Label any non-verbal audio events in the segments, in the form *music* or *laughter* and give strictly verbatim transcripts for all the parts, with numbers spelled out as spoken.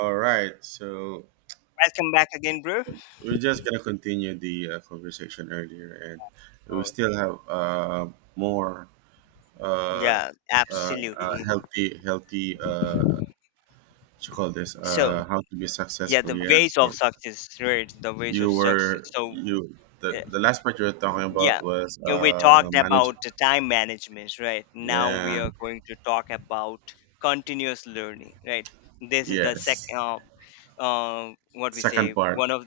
All right, so Welcome back again, bro. we're just gonna continue the uh, conversation earlier, and we Oh, still have uh, more uh, yeah, uh, uh, absolutely. healthy, healthy. Uh, what you call this? So, Uh, how to be yeah, successful? the Yeah. ways of So success, right? The ways of you success. were So, you uh, the the last part you were talking yeah, about was you know, we uh, talked manage. about the time management, right? Now Yeah. we are going to talk about continuous learning, right? This is the Yes. second, um, uh, what we Second say, part. one of,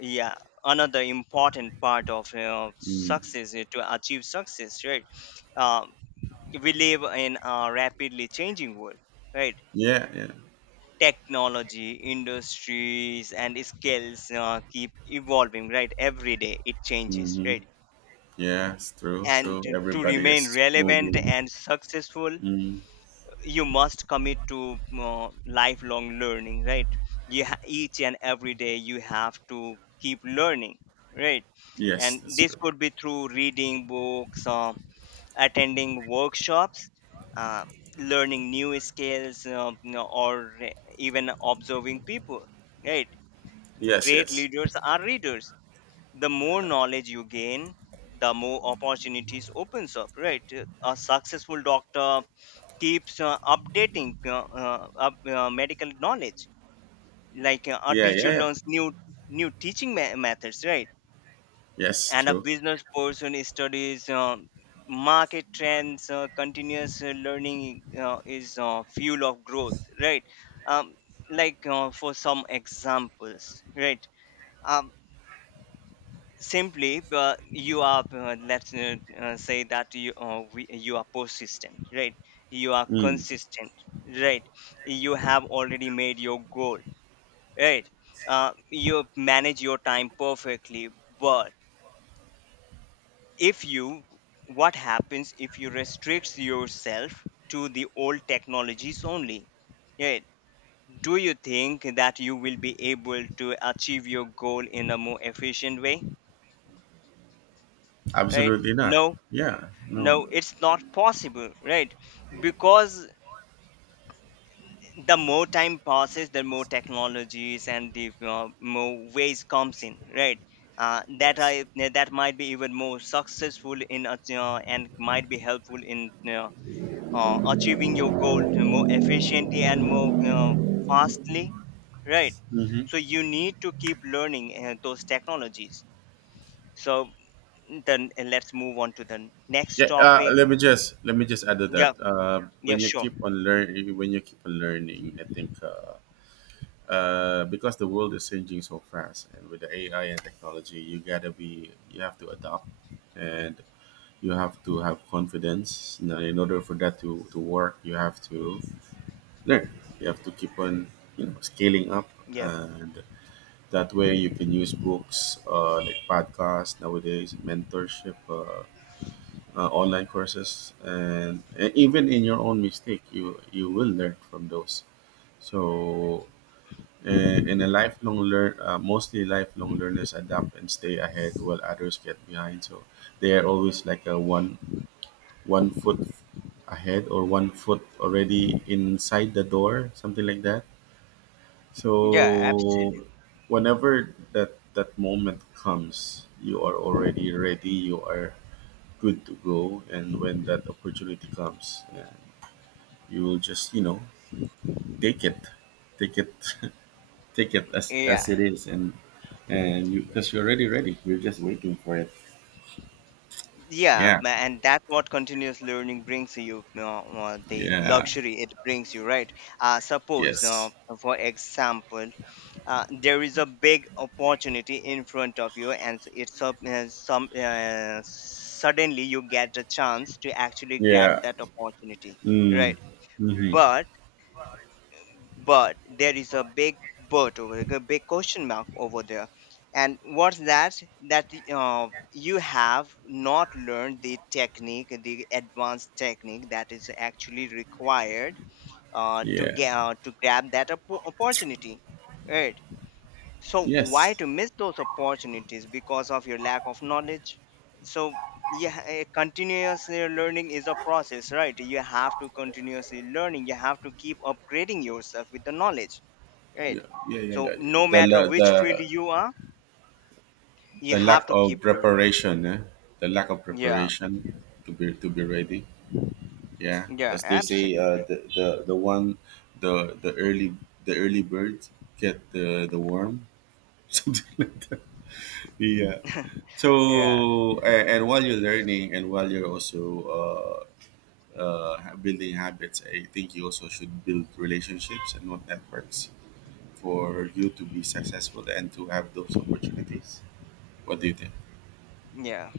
yeah, another important part of uh, Mm. success uh, to achieve success, right? Um, we live in a rapidly changing world, right? Yeah. Yeah. Technology industries and skills uh, keep evolving, right? Every day it changes, Mm-hmm. right? Yes. True. And True. to, to Everybody remain is relevant moving. and successful, Mm. you must commit to uh, lifelong learning, right? You ha- each and every day you have to keep learning, right? Yes. And That's this true. could be through reading books, uh, attending workshops, uh, learning new skills, uh, you know, or even observing people, right? Yes, Great yes. leaders are readers. The more knowledge you gain, the more opportunities opens up, right? A successful doctor keeps uh, updating uh, uh, up, uh, medical knowledge. Like uh, a Yeah, yeah, teacher yeah. learns new new teaching me- methods, right? Yes, And a true. business person studies uh, market trends. Uh, continuous uh, learning uh, is uh, fuel of growth, right? Um, like uh, for some examples, right? Um, simply uh, you are uh, let's uh, uh, say that you uh, we, you are persistent, right? You are Mm, consistent, right? You have already made your goal, right? Uh, you manage your time perfectly, but if you— what happens if you restrict yourself to the old technologies only, right? Do you think that you will be able to achieve your goal in a more efficient way, right? absolutely not. No, Yeah, no. no, it's not possible, right? Because the more time passes, the more technologies and the uh, more ways comes in, right? uh, that i Yes. that might be even more successful in ach- uh, and might be helpful in uh, uh, achieving your goal to more efficiently and more uh, fastly, right? So Mm-hmm. you need to keep learning uh, those technologies. So then, uh, let's move on to the next Yeah. Uh, topic. let me just let me just add to Yeah, that. Uh, yeah, When you sure, keep on learning, when you keep on learning, I think uh, uh, because the world is changing so fast, and with the A I and technology, you gotta be, you have to adapt, and you have to have confidence. You know, in order for that to to work, you have to learn. You have to keep on, you know, scaling up yeah. and that way, you can use books uh, like podcasts nowadays, mentorship, uh, uh, online courses, and, and even in your own mistake, you you will learn from those. So, in, in a lifelong learn, uh, mostly lifelong learners adapt and stay ahead while others get behind. So they are always like a one one foot ahead or one foot already inside the door, something like that. Yeah, absolutely. So whenever that that moment comes, you are already ready, you are good to go, and when that opportunity comes, yeah, you will just, you know, take it. Take it *laughs* take it as Yeah. as it is, and and you because you're already ready. You're just waiting for it. Yeah, Yeah. ma- and that's what continuous learning brings you, uh, uh, the Yeah. luxury it brings you, right? Uh, suppose, uh, Yes. for example, uh, there is a big opportunity in front of you, and s- it's up, uh, some uh, suddenly you get a chance to actually grab Yeah. that opportunity, Mm. right? Hmm. But but there is a big— but over a big question mark over there. And what's that? That uh, you have not learned the technique, the advanced technique that is actually required uh, to Yeah. get uh, to grab that oppo- opportunity, right? So why Yes. to miss those opportunities because of your lack of knowledge? So yeah, eh, continuous eh, learning is a process, right? You have to continuously learning, you have to keep upgrading yourself with the knowledge, right? Yeah. Yeah. Yeah. So Yeah. no The matter la- the which field you are, you the lack have to keep of learning. preparation, eh? The lack of Yeah, preparation to be to be ready. Yeah, yeah, as they say, uh, absolutely. the, the the one, the the early, the early bird get the the worm. *laughs* Something like that. Yeah. *laughs* Yeah, So and, and while you're learning and while you're also uh, uh, ha- building habits, I think you also should build relationships and not networks for you to be successful and to have those opportunities. What do you think? yeah,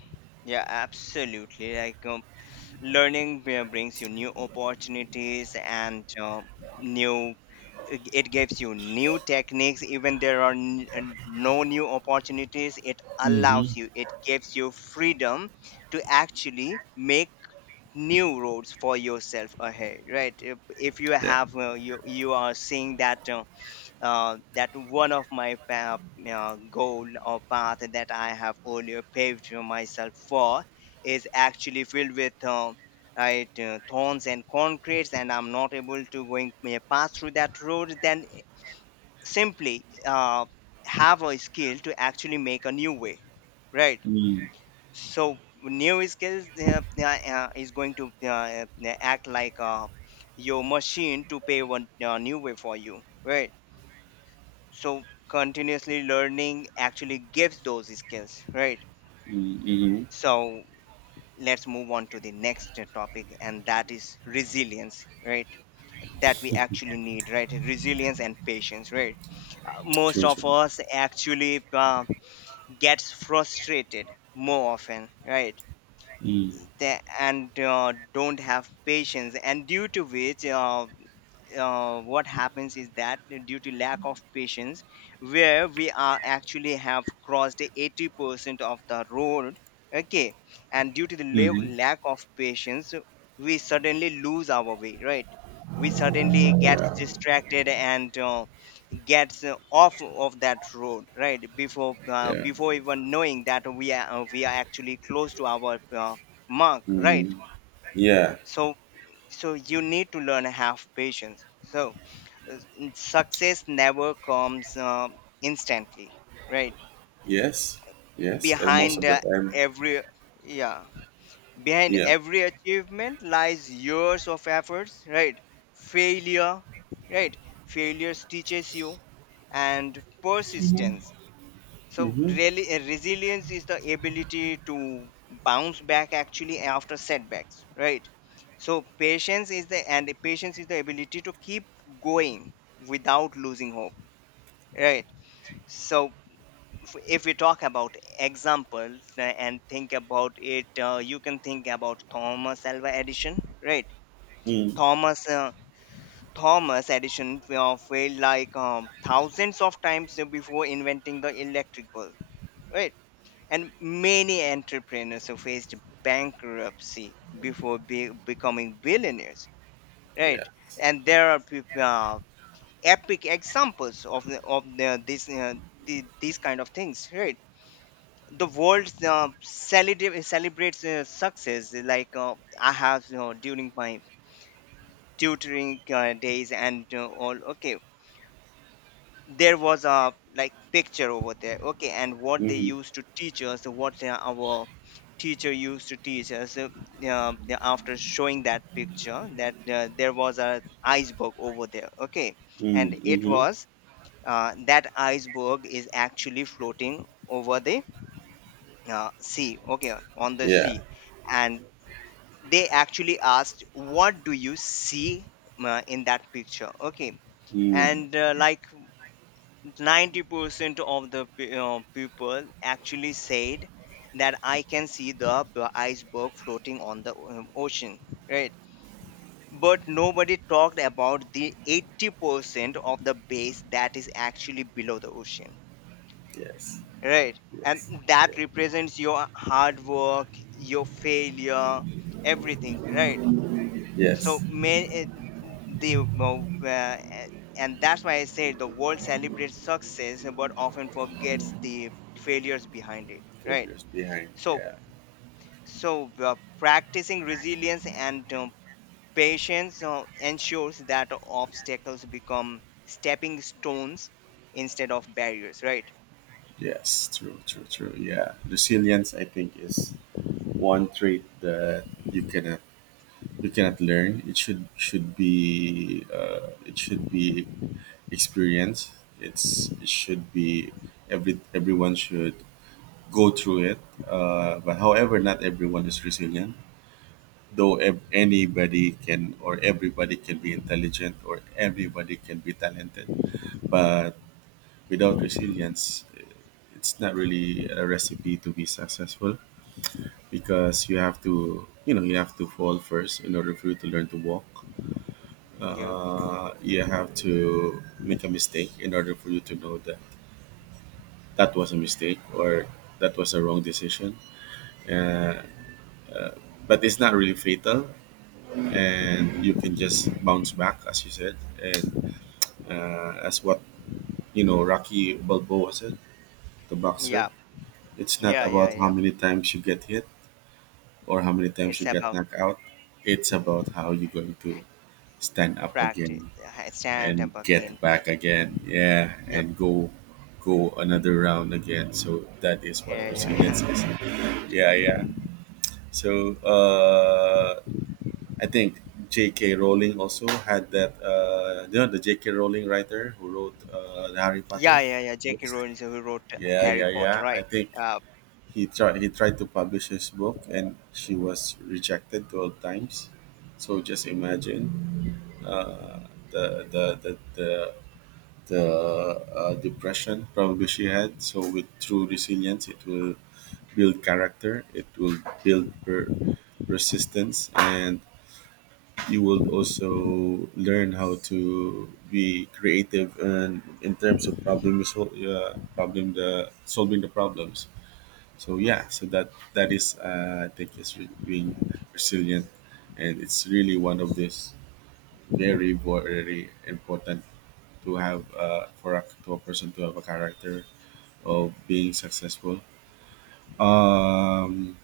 yeah, absolutely. like um, learning br- brings you new opportunities and uh, new— it it gives you new techniques. Even there are n- n- no new opportunities, it allows Mm-hmm. you, it gives you freedom to actually make new roads for yourself ahead, right? If, if you Yeah. have uh, you— you are seeing that uh, uh, that one of my pa- uh, goal or path that I have earlier paved myself for is actually filled with um, right uh, thorns and concretes, and I'm not able to going uh, pass through that road, then simply uh, have a skill to actually make a new way, right? Mm. So new skills uh, uh, uh, is going to uh, uh, act like uh, your machine to pay one uh, new way for you, right? So continuously learning actually gives those skills, right? Mm-hmm. So let's move on to the next topic, and that is resilience, right? That we actually need, right? Resilience and patience, right? uh, most True, of true. us actually uh, gets frustrated more often, right? Mm-hmm. They and uh, don't have patience, and due to which uh, uh, what happens is that, due to lack of patience, where we are actually have crossed the eighty percent of the road, okay, and due to the la- Yeah, lack of patience, we suddenly lose our way, right? We suddenly get distracted and uh, gets uh, off of that road, right? Before uh, yeah. before even knowing that we are uh, we are actually close to our uh, mark, right? Mm-hmm. Yeah. So, so you need to learn have patience. So uh, success never comes um, instantly, right? Yes. Yes. And most behind of the uh, time, every yeah, behind yeah. every achievement lies years of efforts, right? Failure, right? Failures teaches you, and persistence. So Mm-hmm. really, uh, resilience is the ability to bounce back actually after setbacks, right? So patience is the— and patience is the ability to keep going without losing hope, right? So if, if we talk about examples uh, and think about it, uh, you can think about Thomas Alva Edison, right? Mm. Thomas uh, thomas Edison uh, failed like um, thousands of times before inventing the electric bulb, right? And many entrepreneurs who faced bankruptcy before be- becoming billionaires, Yeah. right? And there are peop- uh, epic examples of the, of the, this uh, the, these kind of things, right? The world uh, celebrate, celebrates uh, success. Like uh, I have, you know, during my tutoring uh, days and uh, all, okay, there was a like picture over there, okay, and what they Mm-hmm. used to teach us, what uh, our teacher used to teach us uh, uh, after showing that picture, that uh, there was a iceberg over there, okay, Mm. and it Mm-hmm. was uh, that iceberg is actually floating over the uh, sea, okay, on the Yeah. sea. And they actually asked, what do you see uh, in that picture, okay? Mm. And uh, like ninety percent of the pe- uh, people actually said that I can see the p- iceberg floating on the um, ocean, right? But nobody talked about the eighty percent of the base that is actually below the ocean, Yes. right? And Yes. Yeah. that represents your hard work, your failure, everything, right? So Yes. may it- the uh, eh, and that's why I say the world celebrates success but often forgets the failures behind it, right? Figures behind. So, Yeah. so uh, practicing resilience and um, patience uh, ensures that obstacles become stepping stones instead of barriers, right? Yes. True. True. True. Yeah. Resilience, I think, is one trait that you cannot you cannot learn. It should should be uh, it should be experience. It's it should be every everyone should go through it. Uh, but however, not everyone is resilient. Though ev- anybody can or everybody can be intelligent or everybody can be talented, but without resilience, it's not really a recipe to be successful because you have to you know you have to fall first in order for you to learn to walk. Yeah, Uh, you have to make a mistake in order for you to know that that was a mistake or that was a wrong decision. Uh, but it's not really fatal, and you can just bounce back, as you said. And uh, as, what you know, Rocky Balboa said, the boxer, yeah, it's not yeah, yeah, about how yeah. many times you get hit or how many times It's you get about knocked out. It's about how you're going to stand up practice, again uh, stand and up again. get Eh, back again. Yeah, yep. and go go another round again. So that is what Yeah, yeah, yeah. resilience *laughs* is. Yeah, yeah. So uh, I think J K. Rowling also had that. Uh, you know, the J K. Rowling writer who wrote uh, the Harry Yeah, Potter yeah, yeah. J K. books. Rowling is who wrote Yeah, Harry yeah, Potter, yeah. I right? think Uh, he tried he tried to publish his book and she was rejected twelve times. So just imagine uh, the the the the, the uh, depression probably she had. So with true resilience, it will build character. It will build her resistance, and you will also learn how to be creative, and in terms of problem sol- uh, problem, the solving the problems. So yeah, so that that is, uh, I think, is re- being resilient, and it's really one of this very very important to have, uh, for a, to a person to have a character of being successful. Um,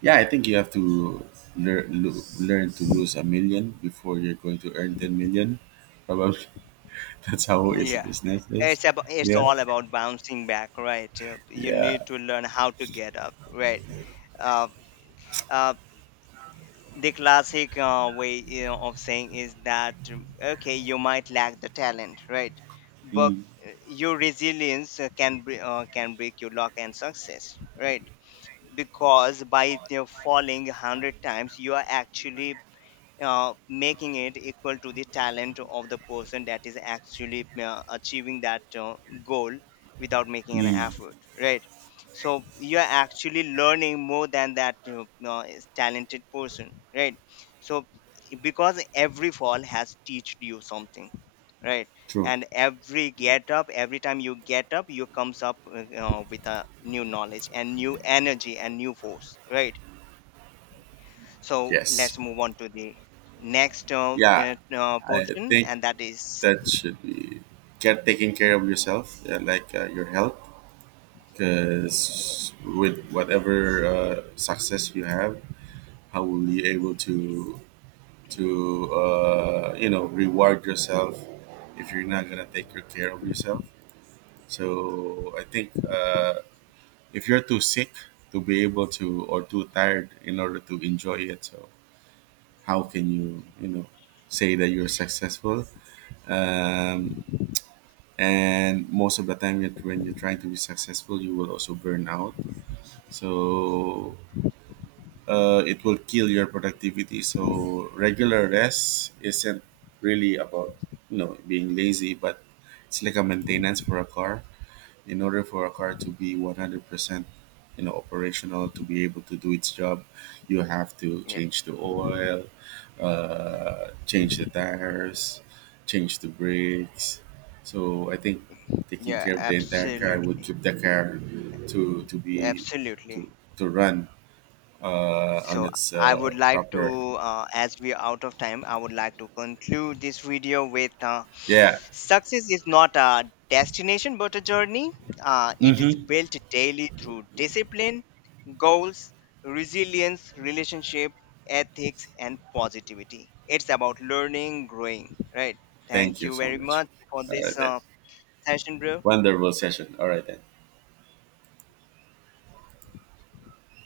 yeah, I think you have to learn lo- learn to lose a million before you're going to earn ten million. Probably *laughs* that's how *laughs* is yeah. business is. It's about— it's Yeah, all about bouncing back, right? Uh, you yeah. need to learn how to get up, right? Uh, uh, the classic uh, way, you know, of saying is that, um, okay, you might lack the talent, right? But Mm, uh, your resilience uh, can bre- uh, can break your luck and success, right? Because by the falling a hundred times you are actually uh, making it equal to the talent of the person that is actually uh, achieving that uh, goal without making an mm. effort, right? So you are actually learning more than that, you know, uh, is talented person, right? So because every fall has taught you something, right? True. And every get up, every time you get up, you comes up, uh, you know, with a new knowledge and new energy and new force, right? So let's Yes. move on to the next uh, Yeah, uh, uh, I portion, think and that is that should be get taking care of yourself, uh, like uh, your health, because with whatever uh, success you have, how will you able to to uh, you know, reward yourself if you're not gonna take good care of yourself. So I think uh, if you're too sick to be able to or too tired in order to enjoy it, so how can you, you know, say that you're successful? Um, and most of the time, it- when you're trying to be successful, you will also burn out. So uh, it will kill your productivity. So regular rest isn't really about, you know, being lazy, but it's like a maintenance for a car. In order for a car to be one hundred percent, you know, operational to be able to do its job, you have to yeah, change the oil, uh, change the tires, change the brakes. So I think taking yeah, care of the entire car would absolutely, keep the car to to be absolutely. to to run uh, on So its I uh, would like proper. to, uh, as we are out of time, I would like to conclude this video with, uh, Yeah. success is not a destination but a journey. Uh, it is Mm-hmm. built daily through discipline, goals, resilience, relationship, ethics, and positivity. It's about learning, growing, right? Thank Thank you you so very much. much for All right this then, uh, session, bro. wonderful session. All right then.